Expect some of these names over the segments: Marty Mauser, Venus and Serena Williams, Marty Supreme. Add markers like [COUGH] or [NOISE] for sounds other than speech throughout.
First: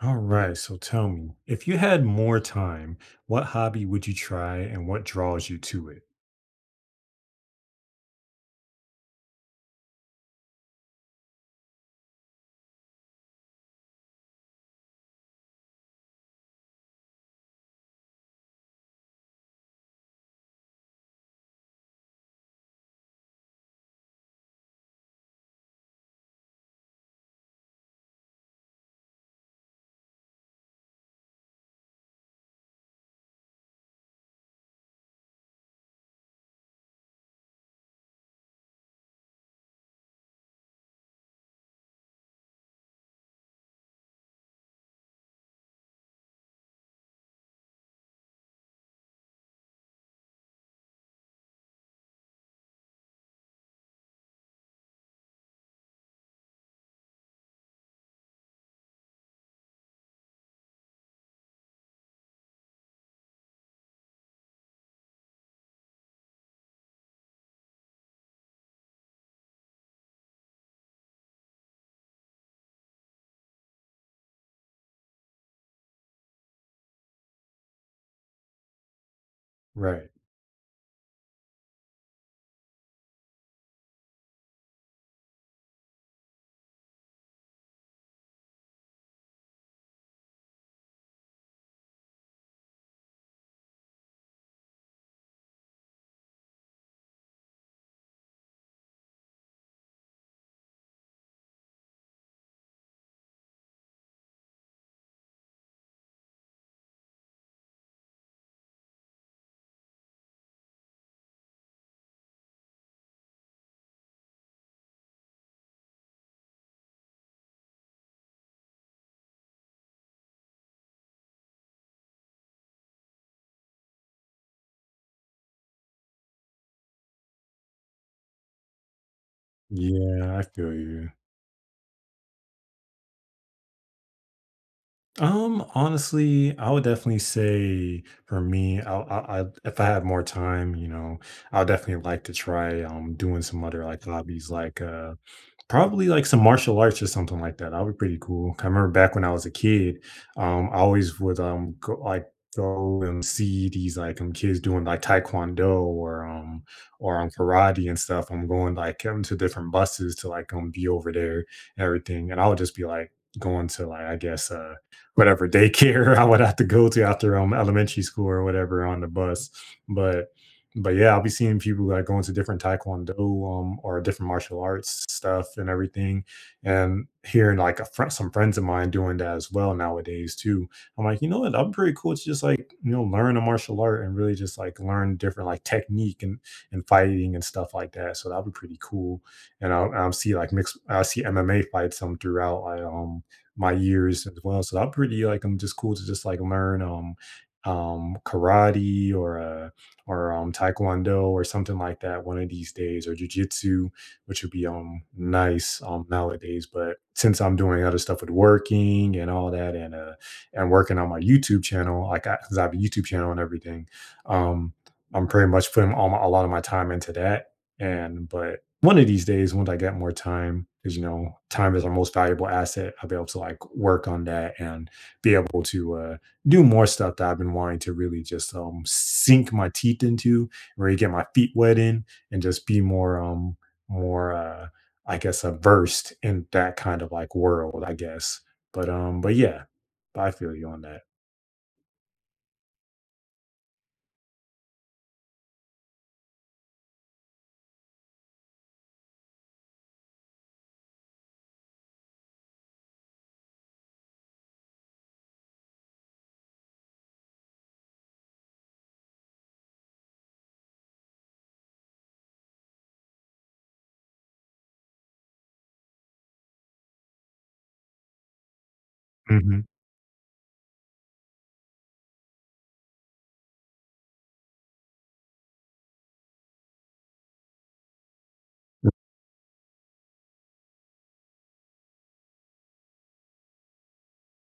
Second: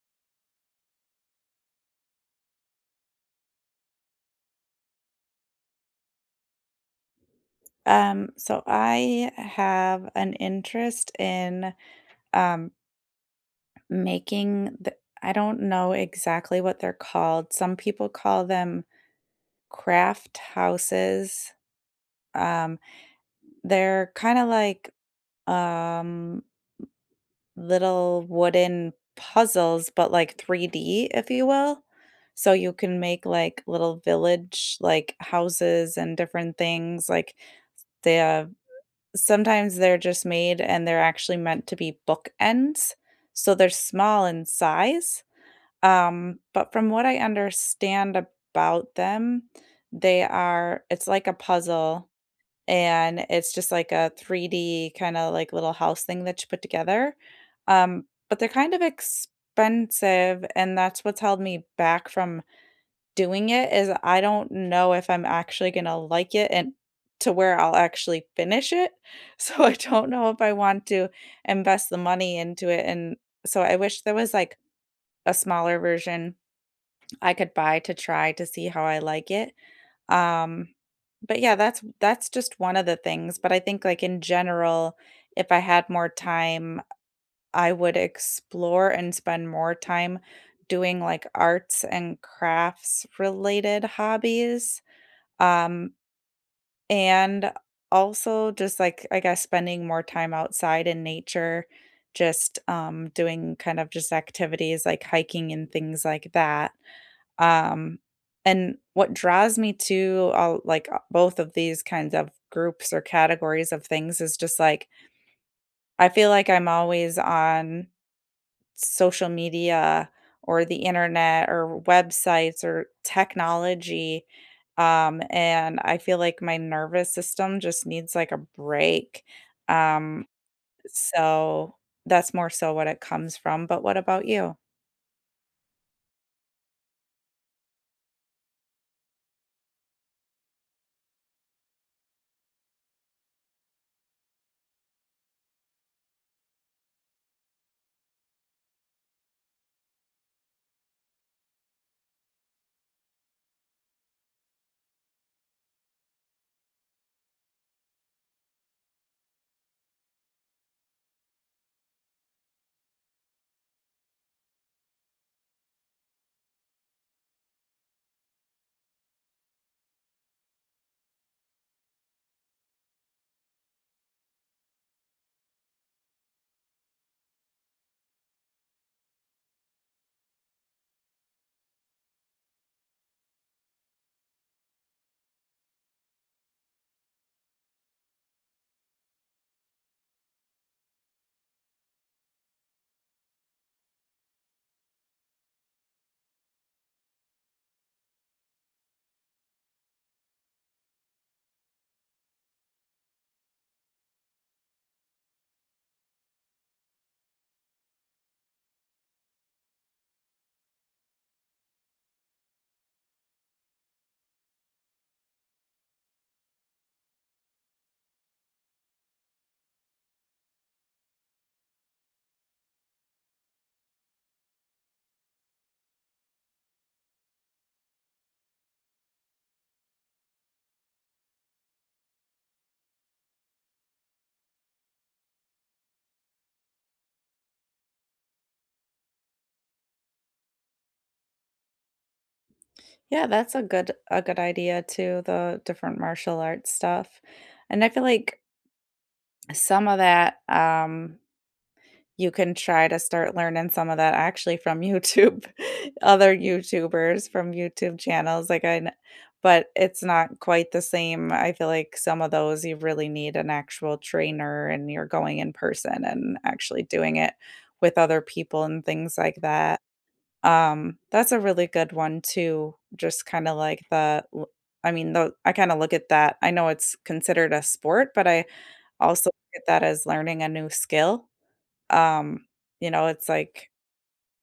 All right, so tell me, if you had more time, what hobby would you try and what draws you to it? So I have an interest in um, making the, I don't know exactly what they're called. Some people call them craft houses. Um, they're kind of like um, little wooden puzzles, but like 3D, if you will. So you can make like little village like houses and different things. Like they Sometimes they're just made and they're actually meant to be bookends, so they're small in size, but from what I understand about them, they are it's like a puzzle, and it's just like a 3D kinda, like, little house thing that you put together, but they're kind of expensive, and that's what's held me back from doing it is I don't know if I'm actually gonna like it and to where I'll actually finish it. [LAUGHS] So I don't know if I want to invest the money into it. And so I wish there was like a smaller version I could buy to try to see how I like it. Right. Um, but yeah, that's just one of the things. But I think like in general, if I had more time, I would explore and spend more time doing like arts and crafts related hobbies. Um, and also just like, I guess, spending more time outside in nature, just doing kind of just activities like hiking and things like that. Um, and what draws me to all, like both of these kinds of groups or categories of things is just like, I feel like I'm always on social media or the internet or websites or technology. And I feel like my nervous system just needs like a break. Um, Yeah, I feel you. so that's more so what it comes from. But what about you? Honestly, I would definitely say for me, I if I had more time, you know, I would definitely like to try doing some other like hobbies like probably like some martial arts or something like that. That'd be pretty cool. I remember back when I was a kid, I always would go like go and see these like kids doing like taekwondo or karate and stuff. I'm going like to different buses to like be over there and everything, and I would just be like going to like I guess whatever daycare [LAUGHS] I would have to go to after elementary school or whatever on the bus, but but yeah, I'll be seeing people like going to different taekwondo or different martial arts stuff and everything, and hearing like a friend, some friends of mine doing that as well nowadays too. I'm like, you know what? I'm pretty cool to just like you know learn a martial art and really just like learn different like technique and fighting and stuff like that. So that'd be pretty cool. And I'll see like mixed. I see MMA fights some throughout like my years as well. So I'm pretty like I'm just cool to just like learn karate or taekwondo or something like that one of these days or jujitsu, which would be nice nowadays. But since I'm doing other stuff with working and all that and working on my YouTube channel, like I, 'cause I have a YouTube channel and everything, um I'm pretty much putting all my, a lot of my time into that. And but one of these days, once I get more time, because you know, time is our most valuable asset, I'll be able to like work on that and be able to do more stuff that I've been wanting to really just sink my teeth into, really get my feet wet in, and just be more more uh I guess versed in that kind of like world, I guess. But yeah, I feel you on that. Yeah, that's a good idea too, the different martial arts stuff. And I feel like some of that you can try to start learning some of that actually from YouTube, [LAUGHS] other YouTubers, from YouTube channels, like, I kn but it's not quite the same. I feel like some of those, you really need an actual trainer, and you're going in person and actually doing it with other people and things like Hmm. that. That's a really good one too, just kinda like the l I mean, though I kinda look at that I know it's considered a sport, but I also look at that as learning a new skill. Um, you know, it's like,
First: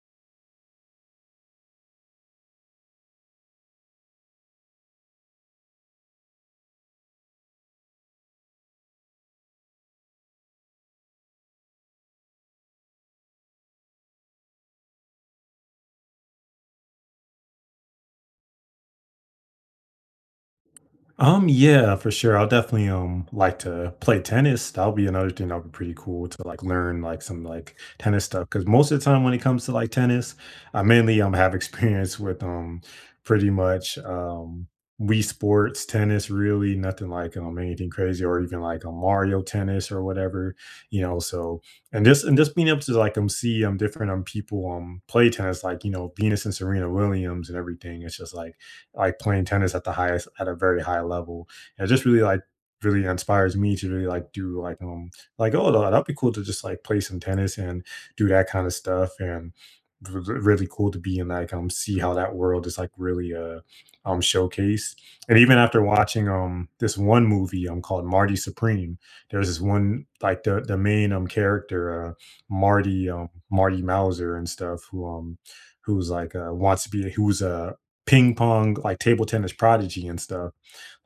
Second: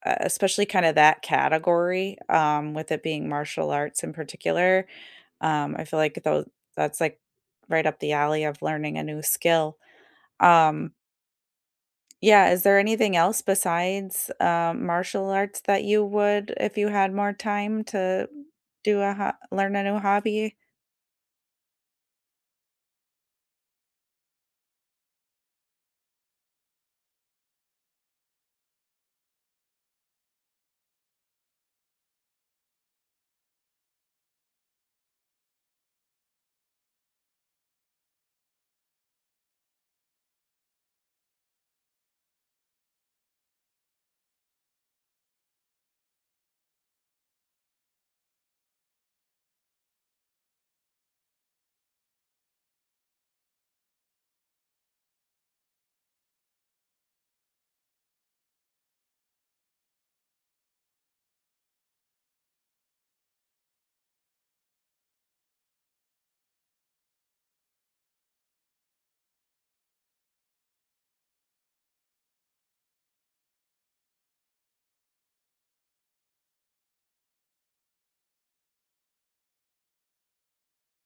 especially kind of that category, with it being martial arts in particular. I feel like though that's like right up the alley of learning a new skill. Um, yeah, is there anything else besides martial arts that you would, if you had more time to learn a new hobby? Yeah, for sure. I'll definitely like to play tennis. That'll be another thing that'll be pretty cool to like learn like some like tennis stuff. Cause most of the time when it comes to like tennis, I mainly have [LAUGHS] experience with pretty much Wii Sports tennis, really nothing like anything crazy or even like a Mario tennis or whatever, you know. So and just being able to like see different people play tennis, like you know, Venus and Serena Williams and everything. It's just like playing tennis at the highest at a very high level. And it just really like really inspires me to really like do like oh that'd be cool to just like play some tennis and do that kind of stuff and really cool to be in like see how that world is like really showcased and even after watching this one movie called Marty Supreme, there's this one like the main character Marty Marty Mauser and stuff who who's like wants to be who's a ping pong, like table tennis prodigy and stuff.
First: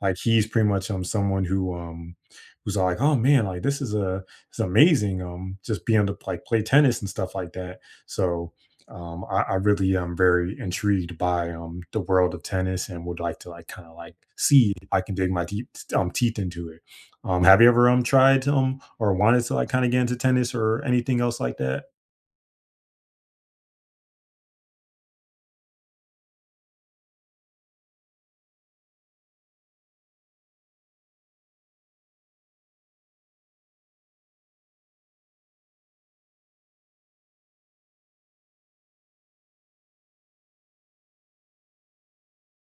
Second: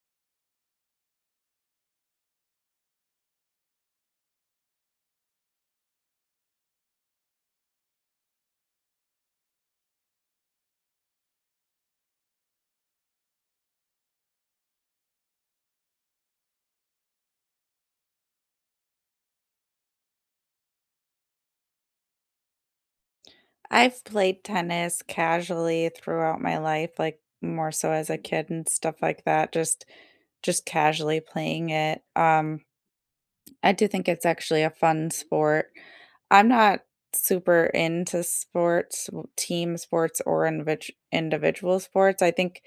Like he's pretty much someone who who's like, oh man, like this is a it's amazing just being able to like play tennis and stuff like that. So I really am very intrigued by the world of tennis and would like to like kind of like see if I can dig my deep teeth into it. Have you ever tried or wanted to like kind of get into tennis or anything else like that? I've played tennis casually throughout my life, like more so as a kid and stuff like that, just casually playing it. I do think it's actually a fun sport. I'm not super into sports, team sports or individual sports. I think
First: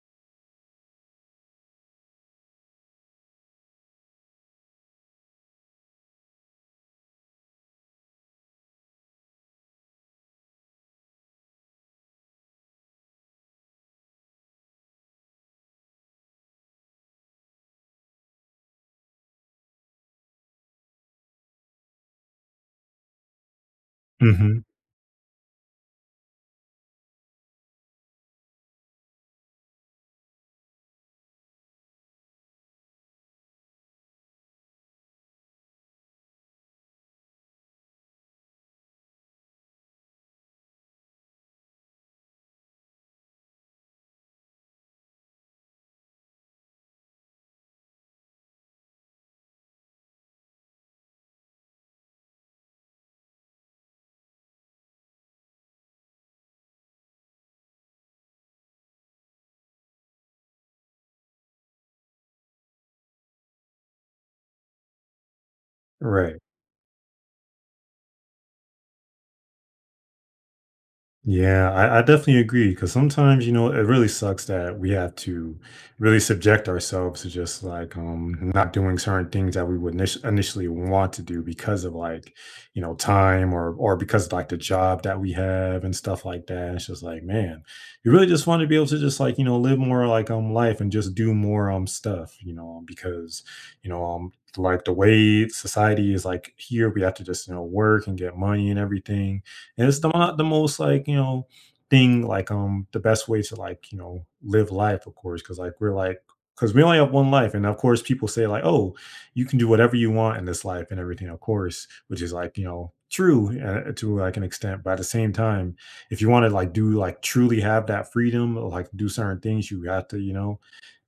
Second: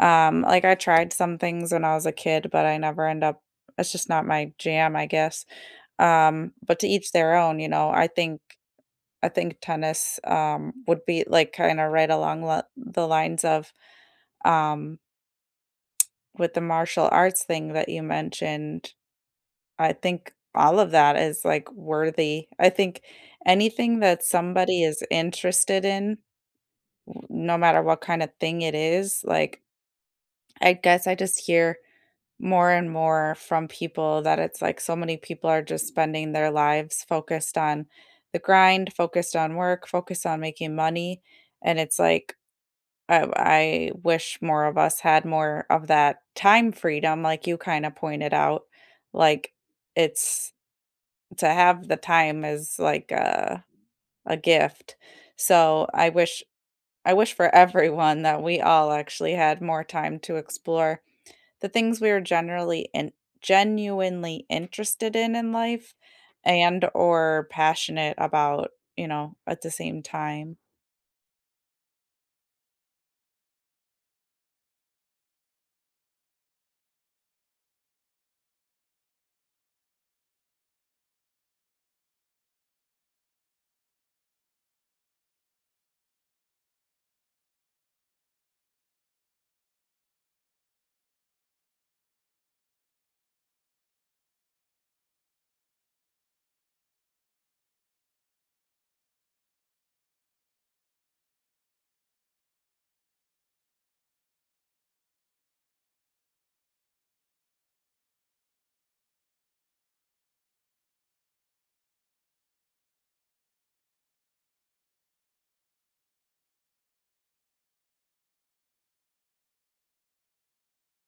like I tried some things when I was a kid, but I never end up it's just not my jam, I guess. But to each their own, you know. I think tennis, would be like kind of right along the lines of um, with the martial arts thing that you mentioned. I think all of that is like worthy. I think anything that Hmm. somebody is interested in, no matter what kind of thing it is, like I guess I just hear more and more from people that it's like so many people are just spending their lives focused on the grind, focused on work, focused on making money. And it's like, I wish more of us had more of that time freedom, like you kinda pointed out. Like, it's to have the time is like a gift. So, I wish for everyone that we all actually had more time to explore the things we are generally and genuinely interested in life Right. and or passionate about, you know, at the same time. Yeah, I definitely agree because sometimes, you know, it really sucks that we have to really subject ourselves to just like not doing certain things that we would initially want to do because of like, you know, time or because of like the job that we have and stuff like that. It's just like, man, you really just want to be able to just like, you know, live more like life and just do more stuff, you know, because, you know, like the way society is like here, we have to just, you know, work and get money and everything and it's the, not the most like, you know, thing like the best way to like, you know, live life, of course, because like we're like because we only have one life. And of course people say like, oh, you can do whatever you want in this life and everything, of course, which is like, you know, true to like an extent. But at the same time, if you want to like do like truly have that freedom, like do certain things, you have to, you know,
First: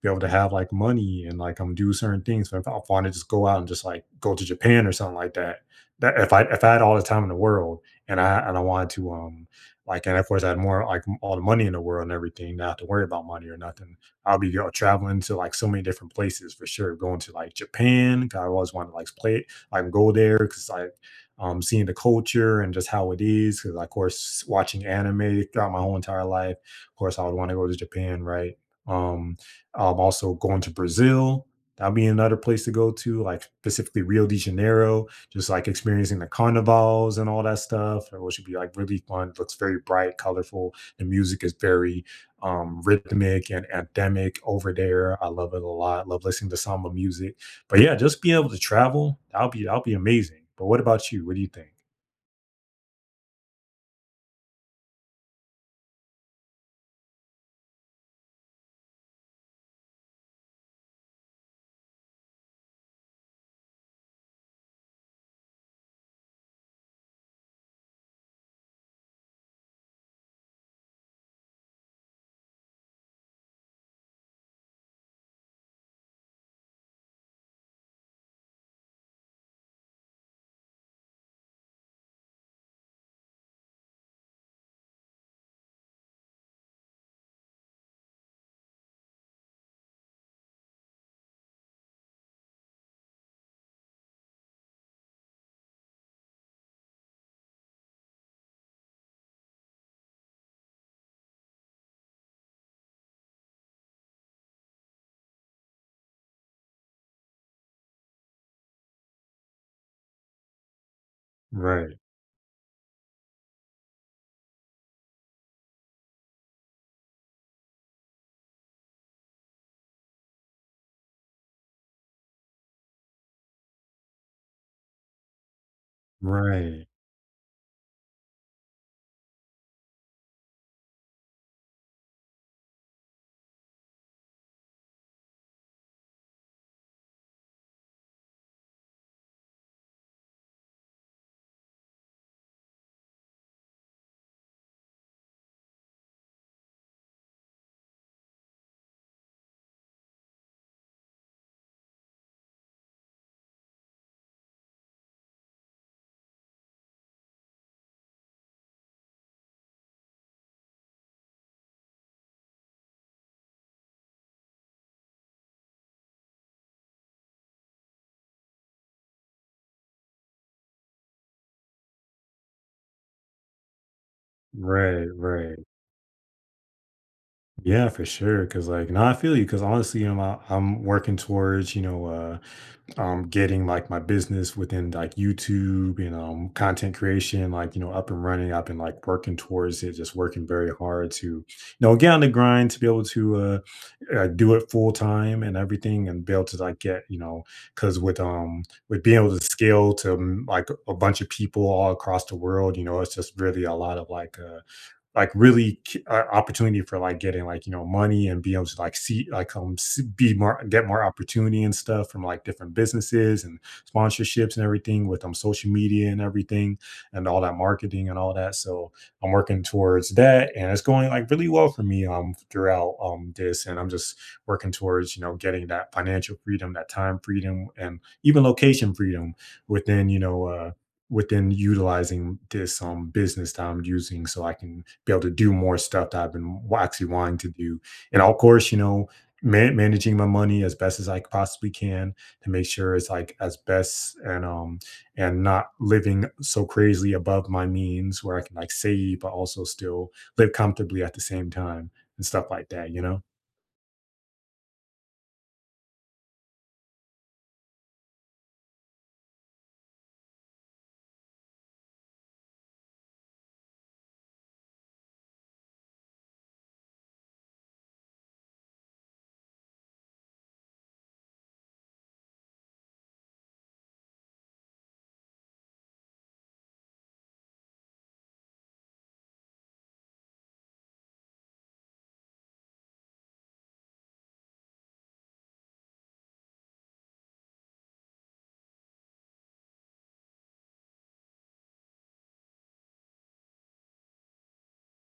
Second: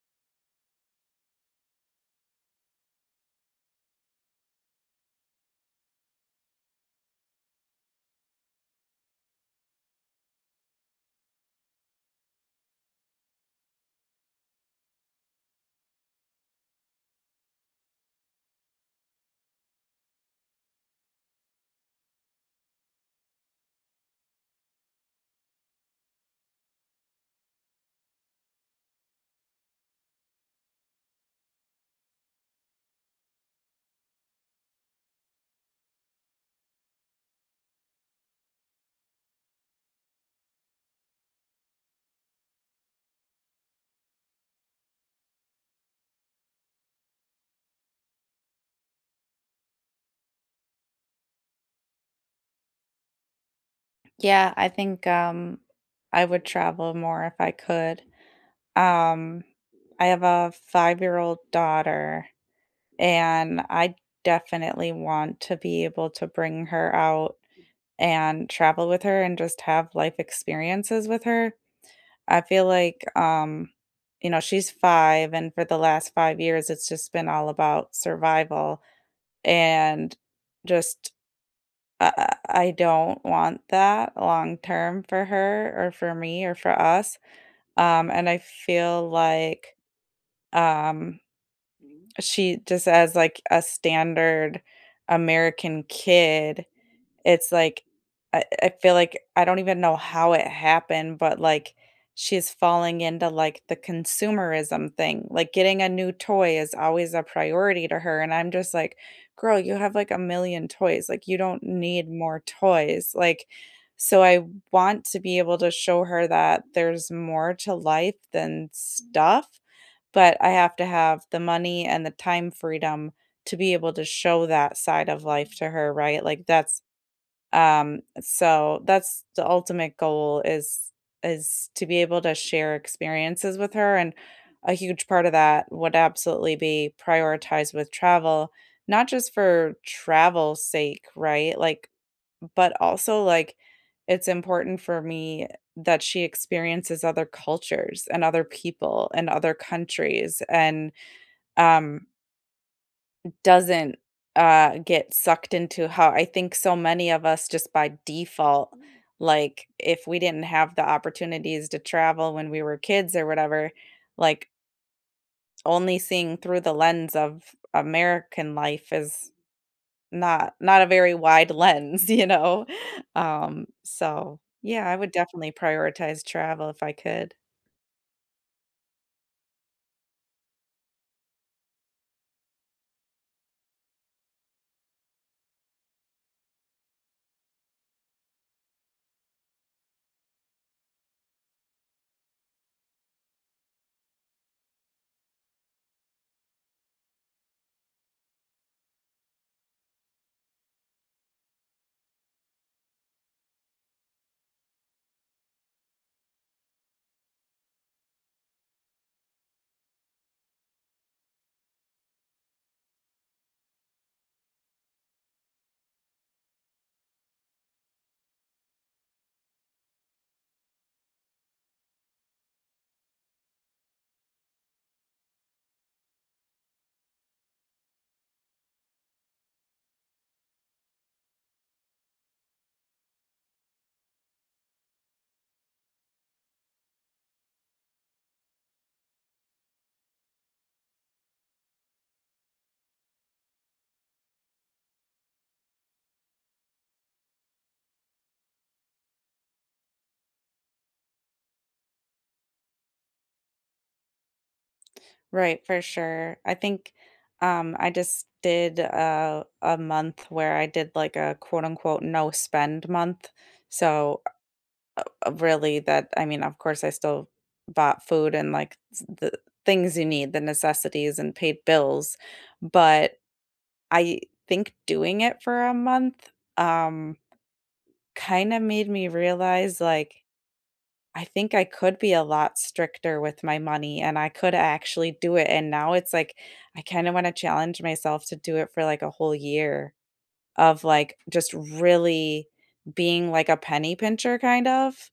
be able to have like money and like do certain things. But if I want to just go out and just like go to Japan or something like that, that if I had all the time in the world, and I wanted to like and of course I had more like all the money in the world and everything, not have to worry about money or nothing. I'll be go, traveling to like so many different places for sure. Going to like Japan, 'cause I always wanted to like play like go there because like seeing the culture and just how it is. Because of course watching anime throughout my whole entire life, of course I would want to go to Japan, right? Um, I'm also going to Brazil. That will be another place to go to, like specifically Rio de Janeiro, just like experiencing the carnivals and all that stuff, which should be like really fun. It looks very bright, colorful. The music is very rhythmic and anthemic over there. I love it a lot. Love listening to samba music. But yeah, just being able to travel, that'll be amazing. But what about you? What do you think? Yeah, I think, I would travel more if I could. Um, I have a five-year-old daughter, and I definitely want to be able to bring her out and travel with her and just have life experiences with her. I feel like, you know, she's 5, and for the last 5 years, it's just been all about survival and just I don't want that long term for her or for me or for us. And I feel like um, she just as like a standard American kid it's like I feel like I don't even know how it happened, but, like, she's falling into, like, the consumerism thing, like, getting a new toy is always a priority to her, and I'm just like, "Girl, you have, like, a million toys, like, you don't Right, need more toys," like, so I want to be able to show her that there's more to life than stuff, but I have to have the money and the time freedom to be able to show that side of life to her, right? Like, that's right, so that's the ultimate goal is to be able to share experiences with her, and a huge part of that would absolutely be prioritized with travel, not just for travel's sake, right? Like, but also like it's important for me that she experiences other cultures and other people and other countries and um doesn't, get sucked into how I think so many of us just by default, like, if we didn't have the opportunities to travel when we were kids or whatever, like, only seeing through the lens of American life is not not a very wide lens, [LAUGHS] you know? Yeah, I right, would definitely right. prioritize travel if I could. Yeah, for sure. Cause like, no, I feel you. Cause honestly, you know, I'm working towards, you know, getting like my business within like YouTube and content creation, like, you know, up and running. I've been like working towards it, just working very hard to, you know, get on the grind to be able to do it full time and everything and be able to like get, you know, cause with being able to scale to like a bunch of people all across the world, you know, it's just really a lot of like really opportunity for like getting like you know money and be able to like see, be more get more opportunity and stuff from like different businesses and sponsorships and everything with social media and everything and all that marketing and all that, so I'm working towards that and it's going like really well for me throughout this, and I'm just working towards you know getting that financial freedom, that time freedom, and even location freedom within you know within utilizing this business that I'm using so I can be able to do more stuff that I've been actually wanting to do. And of course, you know, managing my money as best as I possibly can to make sure it's like as best and not living so crazily above my means where I can like save but also still live comfortably at the same time and stuff like that, you know? Right, for sure. I think I just did a month where I did like a quote unquote no spend month. So really that I mean of course I still bought food and like the things you need, the necessities and paid bills, but I think doing it for a month um kind of made me realize like I think I could be a lot stricter with my money and I could actually do it. And now it's like, I kind of want to challenge myself to do it for like a whole year of like just really being like a penny pincher kind of.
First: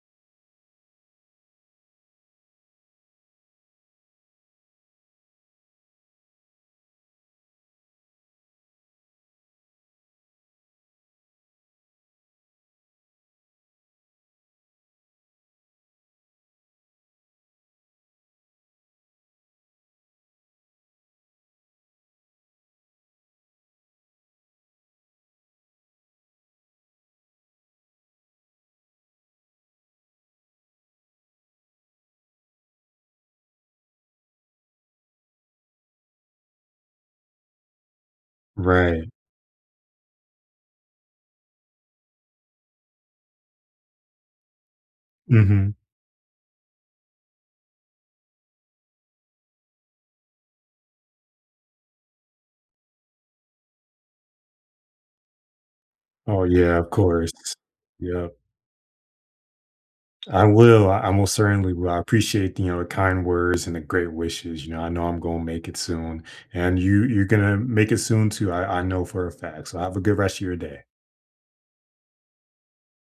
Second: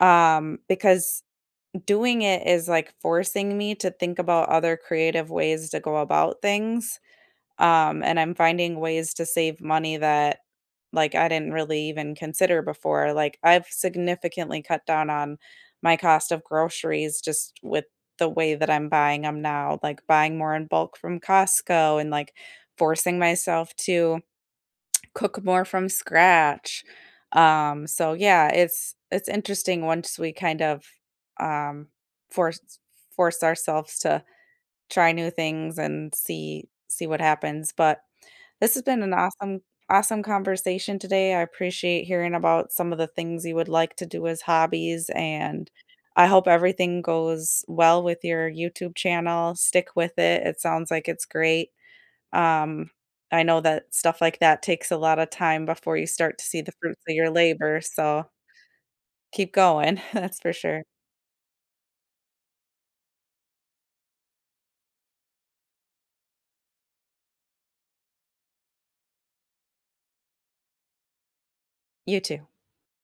Because doing it is like forcing me to think about other creative ways to go about things. And I'm finding ways to save money that, like, I didn't really even consider before. Like, I've significantly cut down on my cost of groceries just with the way that I'm buying them now, like buying more in bulk from Costco and like forcing myself to cook more from scratch. So yeah, it's interesting once we kind of um force force ourselves to try new things and see what happens. But this has been Right. an awesome conversation today. I appreciate hearing about some of the things you would like to do as hobbies, and Hmm. I hope everything goes well with your YouTube channel. Stick with it. It sounds like it's great. Um, I know that stuff like that takes a lot of time before you start Oh to see the yeah, of fruits of your course. labor, so Yeah. keep going. [LAUGHS] That's I for sure. will. I most certainly will. I appreciate you know, the kind words and the great wishes. You know, I know I'm gonna make it soon, and you you're gonna make it soon too. I know for a fact. So have a good rest of your day. You too.